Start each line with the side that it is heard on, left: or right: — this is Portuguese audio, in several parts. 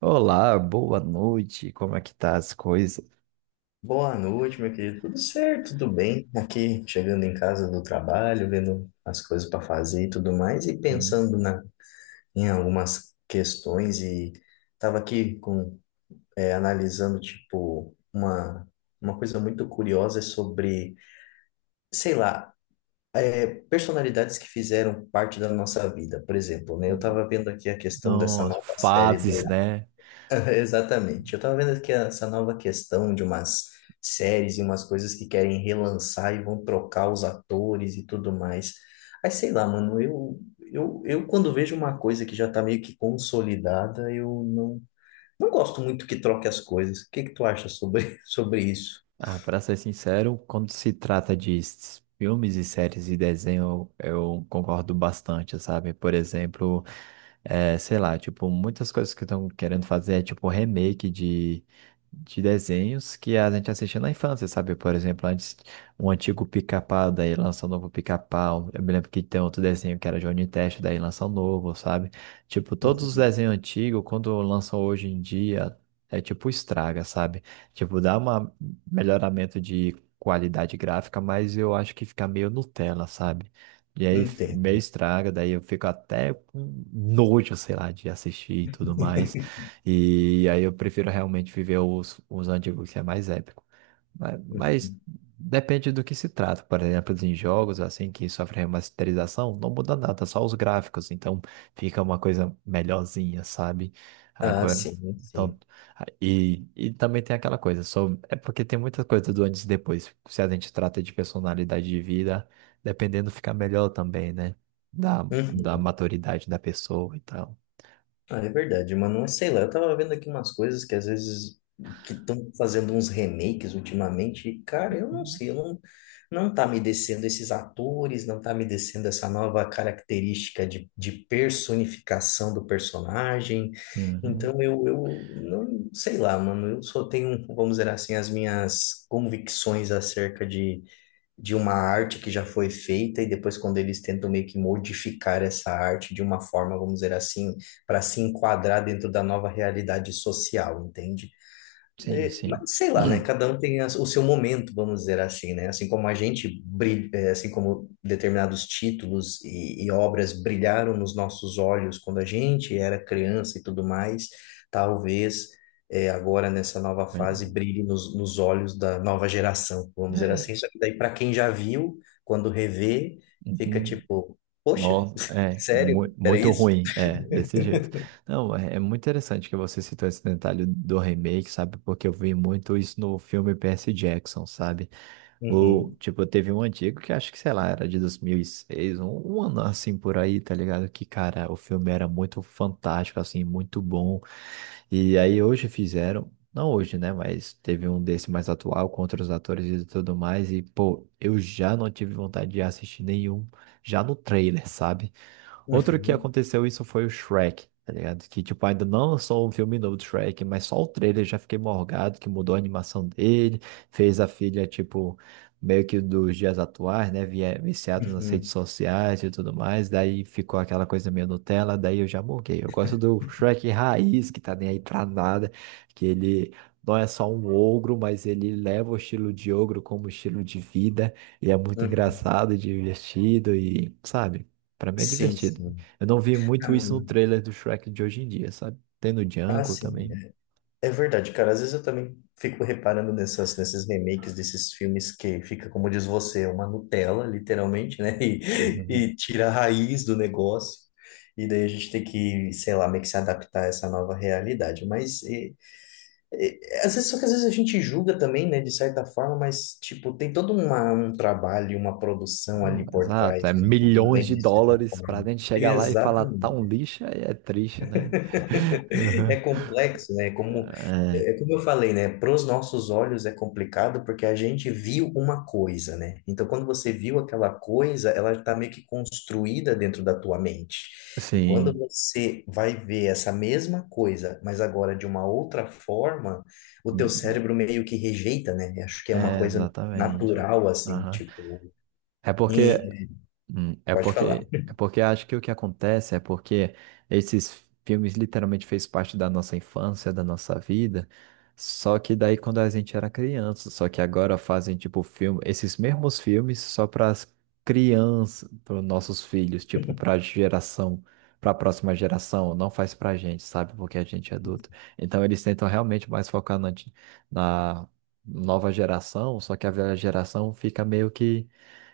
right: Olá, boa noite. Como é que tá as coisas?
left: Boa noite, meu querido. Tudo certo, tudo bem? Aqui chegando em casa do trabalho, vendo as coisas para fazer e tudo mais, e
right: Hum,
left: pensando em algumas questões e estava aqui com analisando tipo uma coisa muito curiosa sobre, sei lá, personalidades que fizeram parte da nossa vida, por exemplo, né? Eu
right: hum.
left: estava vendo aqui a questão dessa
right: Nossa,
left: nova série do
right: fases, né?
left: Exatamente. Eu tava vendo aqui essa nova questão de umas séries e umas coisas que querem relançar e vão trocar os atores e tudo mais. Aí sei lá, mano, eu quando vejo uma coisa que já tá meio que consolidada, eu não, não gosto muito que troque as coisas. O que que tu acha sobre, sobre isso?
right: Ah, para ser sincero, quando se trata de filmes e séries e desenho, eu concordo bastante, sabe? Por exemplo, é, sei lá, tipo, muitas coisas que estão querendo fazer é tipo remake de desenhos que a gente assistia na infância, sabe? Por exemplo, antes um antigo Pica-Pau, daí lança um novo Pica-Pau. Eu me lembro que tem outro desenho que era Johnny Test, daí lança um novo, sabe? Tipo, todos os desenhos antigos, quando lançam hoje em dia, é tipo estraga, sabe? Tipo, dá um melhoramento de qualidade gráfica, mas eu acho que fica meio Nutella, sabe? E aí meio
left: Entendo.
right: estraga, daí eu fico até com nojo, sei lá, de assistir e tudo mais. E aí eu prefiro realmente viver os antigos, que é mais épico. Mas depende do que se trata. Por exemplo, em jogos assim que sofrem remasterização, não muda nada, só os gráficos. Então fica uma coisa melhorzinha, sabe?
left: Ah,
right: Agora.
left: sim, sim.
right: Então, e também tem aquela coisa, só é porque tem muita coisa do antes e depois. Se a gente trata de personalidade de vida. Dependendo, fica melhor também, né? Da maturidade da pessoa e tal.
left: Ah, é verdade, mano. Mas sei lá, eu tava vendo aqui umas coisas que às vezes que estão fazendo uns remakes ultimamente, e, cara, eu não sei, eu não, não tá me descendo esses atores, não tá me descendo essa nova característica de personificação do personagem.
right: Uhum.
left: Então eu não sei lá, mano, eu só tenho, vamos dizer assim, as minhas convicções acerca de uma arte que já foi feita e depois quando eles tentam meio que modificar essa arte de uma forma, vamos dizer assim, para se enquadrar dentro da nova realidade social, entende?
right: Sim,
left: É.
right: sim.
left: Mas sei lá, né? Cada um tem o seu momento, vamos dizer assim, né? Assim como a gente brilha, é, assim como determinados títulos e obras brilharam nos nossos olhos quando a gente era criança e tudo mais, talvez agora nessa nova
right: Bem,
left: fase brilhe nos olhos da nova geração, vamos dizer
right: é.
left: assim. Só que daí para quem já viu, quando revê, fica
right: Uhum.
left: tipo, poxa,
right: Nossa, é
left: sério? Era
right: muito
left: isso?
right: ruim, é, desse jeito. Não, é, é muito interessante que você citou esse detalhe do remake, sabe? Porque eu vi muito isso no filme Percy Jackson, sabe? Ou,
left: Uhum,
right: tipo, teve um antigo que acho que, sei lá, era de 2006, um ano assim por aí, tá ligado? Que, cara, o filme era muito fantástico, assim, muito bom. E aí hoje fizeram, não hoje, né? Mas teve um desse mais atual, com outros atores e tudo mais. E, pô, eu já não tive vontade de assistir nenhum, já no trailer, sabe? Outro que
left: uhum,
right: aconteceu isso foi o Shrek, tá ligado? Que, tipo, ainda não lançou um filme novo do Shrek, mas só o trailer já fiquei morgado, que mudou a animação dele, fez a filha, tipo, meio que dos dias atuais, né? Viciado nas redes
left: uhum,
right: sociais e tudo mais, daí ficou aquela coisa meio Nutella, daí eu já morguei. Eu gosto do Shrek raiz, que tá nem aí pra nada, que ele não é só um ogro, mas ele leva o estilo de ogro como estilo de vida, e é muito
left: uhum.
right: engraçado e divertido, e, sabe? Pra mim é
left: Sim,
right: divertido.
left: sim.
right: Eu não vi muito isso no trailer do Shrek de hoje em dia, sabe? Tem no
left: Ah,
right: Django
left: sim.
right: também.
left: É. É verdade, cara. Às vezes eu também fico reparando nesses remakes desses filmes que fica, como diz você, uma Nutella, literalmente, né?
right: Uhum.
left: E tira a raiz do negócio. E daí a gente tem que, sei lá, meio que se adaptar a essa nova realidade. E- Às vezes, só que às vezes a gente julga também, né? De certa forma, mas, tipo, tem um trabalho, uma produção
right: Não,
left: ali por
right: exato. É
left: trás, né?
right: milhões
left: Também,
right: de
left: de certa
right: dólares pra
left: forma.
right: gente chegar lá e falar tá um
left: Exatamente.
right: lixo, aí é triste, né? Uhum.
left: É complexo, né? É como eu falei, né? Para os nossos olhos é complicado porque a gente viu uma coisa, né? Então, quando você viu aquela coisa, ela está meio que construída dentro da tua mente.
right: É,
left: E quando
right: sim.
left: você vai ver essa mesma coisa, mas agora de uma outra forma, o teu
right: Uhum.
left: cérebro meio que rejeita, né? Eu acho que é uma
right: É,
left: coisa
right: exatamente.
left: natural, assim,
right: Aham.
left: tipo.
right: É porque
left: em-
right: Hum, É
left: Pode falar.
right: porque, é porque acho que o que acontece é porque esses filmes literalmente fez parte da nossa infância, da nossa vida. Só que daí quando a gente era criança, só que agora fazem tipo filme, esses mesmos filmes só para as crianças, para os nossos filhos, tipo para geração, para a próxima geração, não faz pra gente, sabe? Porque a gente é adulto. Então eles tentam realmente mais focar na nova geração, só que a velha geração fica meio que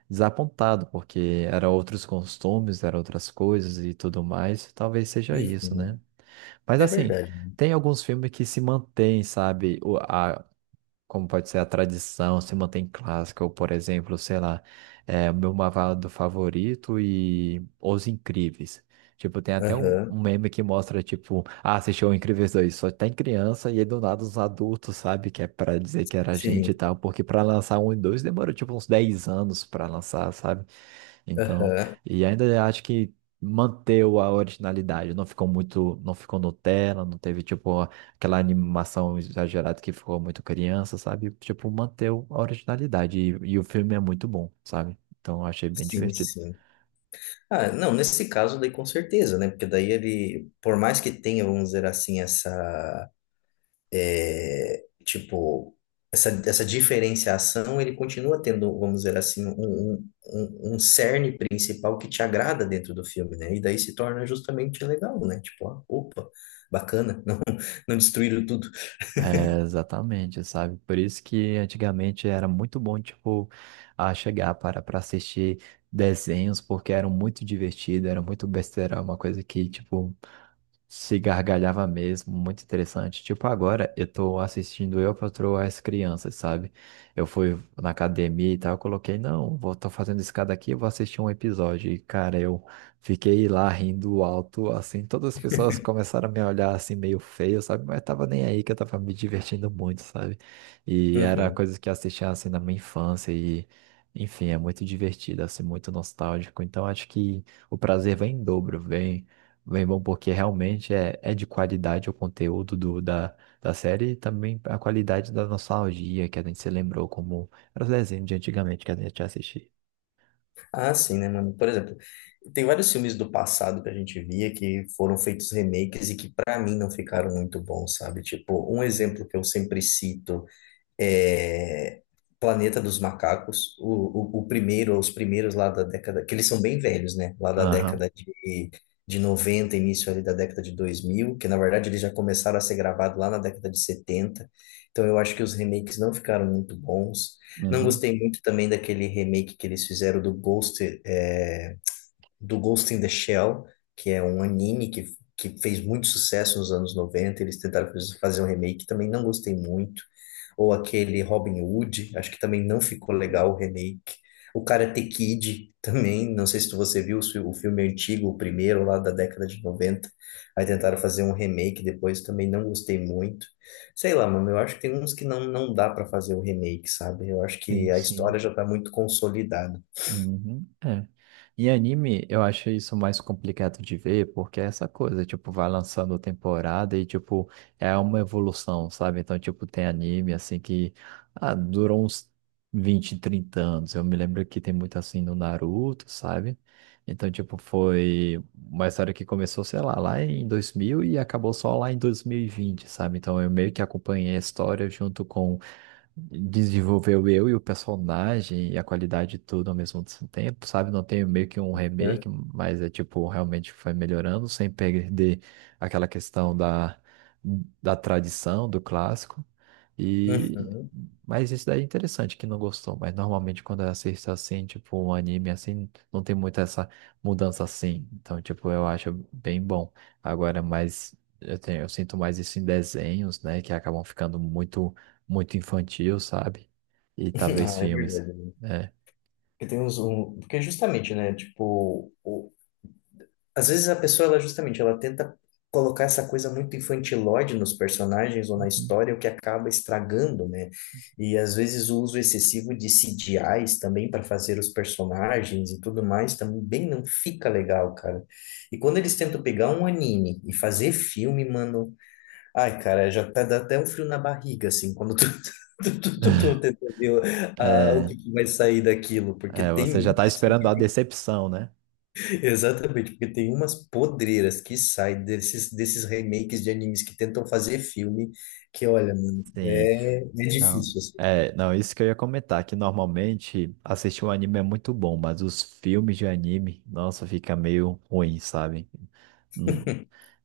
right: desapontado, porque era outros costumes, era outras coisas e tudo mais. Talvez seja isso,
left: Uhum.
right: né? Mas
left: É
right: assim,
left: verdade.
right: tem alguns filmes que se mantêm, sabe? Como pode ser a tradição, se mantém clássica, ou por exemplo, sei lá, é, o meu malvado favorito e Os Incríveis. Tipo, tem até
left: Aham.
right: um meme que mostra, tipo, ah, assistiu o Incríveis 2 só tem criança e aí do nada os adultos, sabe? Que é pra dizer que era gente e
left: Sim.
right: tal, porque pra lançar um e dois demorou, tipo, uns 10 anos pra lançar, sabe? Então,
left: Aham.
right: e ainda acho que manteu a originalidade, não ficou muito, não ficou Nutella, não teve tipo aquela animação exagerada que ficou muito criança, sabe? Tipo, manteu a originalidade e o filme é muito bom, sabe? Então, eu achei bem
left: Sim,
right: divertido.
left: sim. Ah, não, nesse caso daí com certeza, né? Porque daí ele, por mais que tenha, vamos dizer assim, é, tipo, essa, essa diferenciação, ele continua tendo, vamos dizer assim, um cerne principal que te agrada dentro do filme, né? E daí se torna justamente legal, né? Tipo, ah, opa, bacana, não, não destruíram tudo.
right: É, exatamente, sabe? Por isso que antigamente era muito bom, tipo, a chegar para assistir desenhos, porque eram muito divertidos, era muito besteira, uma coisa que, tipo, se gargalhava mesmo, muito interessante. Tipo, agora eu tô assistindo Eu, Patroa e as Crianças, sabe? Eu fui na academia e tal, eu coloquei, não, vou, tô fazendo escada aqui, eu vou assistir um episódio. E, cara, eu fiquei lá rindo alto, assim, todas as pessoas começaram a me olhar assim, meio feio, sabe? Mas tava nem aí que eu tava me divertindo muito, sabe? E era
left: Uhum.
right: coisas que eu assistia, assim, na minha infância e... Enfim, é muito divertido, assim, muito nostálgico. Então, acho que o prazer vem em dobro, vem bem bom, porque realmente é, é de qualidade o conteúdo da série e também a qualidade da nostalgia que a gente se lembrou como era os desenhos de antigamente que a gente assistia.
left: Ah, sim, né, mano? Por exemplo, tem vários filmes do passado que a gente via que foram feitos remakes e que pra mim não ficaram muito bons, sabe? Tipo, um exemplo que eu sempre cito é, Planeta dos Macacos, o primeiro, os primeiros lá da década, que eles são bem velhos, né? Lá da
right: Aham,
left: década de, de noventa, início ali da década de 2000, que na verdade eles já começaram a ser gravados lá na década de 70. Então eu acho que os remakes não ficaram muito bons. Não
right: uhum.
left: gostei muito também daquele remake que eles fizeram do Ghost, do Ghost in the Shell, que é um anime que fez muito sucesso nos anos noventa. Eles tentaram fazer um remake, também não gostei muito. Ou aquele Robin Hood, acho que também não ficou legal o remake. O Karate Kid também, não sei se você viu o filme antigo, o primeiro lá da década de noventa. Aí tentaram fazer um remake depois, também não gostei muito. Sei lá, mano, eu acho que tem uns que não dá pra fazer o remake, sabe? Eu acho que
right: Sim,
left: a
right: sim.
left: história já tá muito consolidada.
right: Uhum, é. Em anime, eu acho isso mais complicado de ver, porque é essa coisa, tipo, vai lançando temporada e, tipo, é uma evolução, sabe? Então, tipo, tem anime, assim, que ah, durou uns 20 30 anos. Eu me lembro que tem muito, assim, no Naruto, sabe? Então, tipo, foi uma história que começou, sei lá, lá em 2000 e acabou só lá em 2020, sabe? Então, eu meio que acompanhei a história junto com desenvolveu eu e o personagem e a qualidade tudo ao mesmo tempo, sabe? Não tem meio que um
left: Né?
right: remake, mas é tipo, realmente foi melhorando sem perder aquela questão da tradição, do clássico. E
left: Uhum.
right: mas isso daí é interessante que não gostou, mas normalmente quando eu assisto assim, tipo um anime assim, não tem muito essa mudança assim. Então, tipo, eu acho bem bom. Agora, mais eu tenho, eu sinto mais isso em desenhos, né, que acabam ficando muito infantil, sabe? E talvez
left: Ah, é
right: filmes.
left: verdade.
right: É.
left: Porque tem porque justamente, né, tipo, às vezes a pessoa, ela justamente, ela tenta colocar essa coisa muito infantilóide nos personagens ou na
right: Uhum.
left: história, o que acaba estragando, né? E às vezes o uso excessivo de CGIs também para fazer os personagens e tudo mais também não fica legal, cara. E quando eles tentam pegar um anime e fazer filme, mano, ai, cara, já tá, dá até um frio na barriga, assim, quando tu, tu tenta ver o
right: É,
left: que, que vai sair daquilo, porque
right: você
left: tem
right: já
left: uns,
right: tá
left: assim,
right: esperando a decepção, né?
left: exatamente, porque tem umas podreiras que saem desses remakes de animes que tentam fazer filme, que olha, mano,
right: Sim.
left: é
right: Não.
left: difícil, assim.
right: É, não, isso que eu ia comentar, que normalmente assistir um anime é muito bom, mas os filmes de anime, nossa, fica meio ruim, sabe? Hum,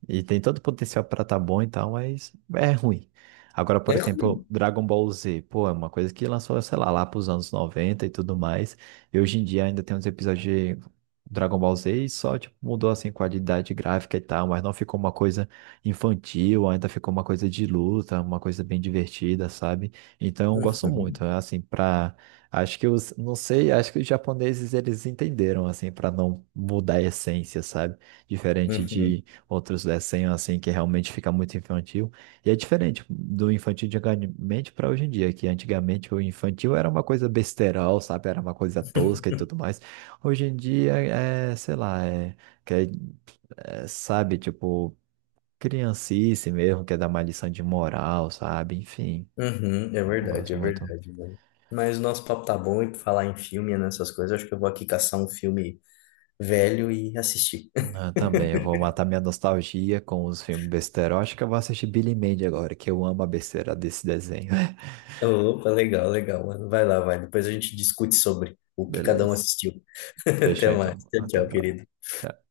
right: E tem todo o potencial pra tá bom e tal, mas é ruim. Agora, por
left: É
right: exemplo,
left: ruim.
right: Dragon Ball Z, pô, é uma coisa que lançou, sei lá, lá pros anos 90 e tudo mais. E hoje em dia ainda tem uns episódios de Dragon Ball Z e só, tipo, mudou, assim, qualidade gráfica e tal, mas não ficou uma coisa infantil, ainda ficou uma coisa de luta, uma coisa bem divertida, sabe? Então, eu gosto
left: Uhum,
right: muito, né? assim, pra... Acho que os, não sei, acho que os japoneses, eles entenderam, assim, pra não mudar a essência, sabe? Diferente
left: uhum,
right: de outros desenhos assim que realmente fica muito infantil. E é diferente do infantil de antigamente para hoje em dia, que antigamente o infantil era uma coisa besterol, sabe? Era uma coisa tosca e tudo mais. Hoje em dia sei lá, quer- sabe, tipo, criancice mesmo, quer dar uma lição de moral, sabe? Enfim,
left: uhum,
right: não gosto
left: é
right: muito.
left: verdade, mano. Mas o nosso papo tá bom e pra falar em filme, e nessas coisas, acho que eu vou aqui caçar um filme velho e assistir.
right: Ah, também, eu vou matar minha nostalgia com os filmes besterol. Acho que eu vou assistir Billy Mandy agora, que eu amo a besteira desse desenho.
left: Opa, legal, legal, mano. Vai lá, vai. Depois a gente discute sobre o que cada um
right: Beleza.
left: assistiu.
right: Fechou
left: Até mais.
right: então.
left: Tchau,
right: Até a
left: tchau,
right: próxima.
left: querido.
right: Tchau.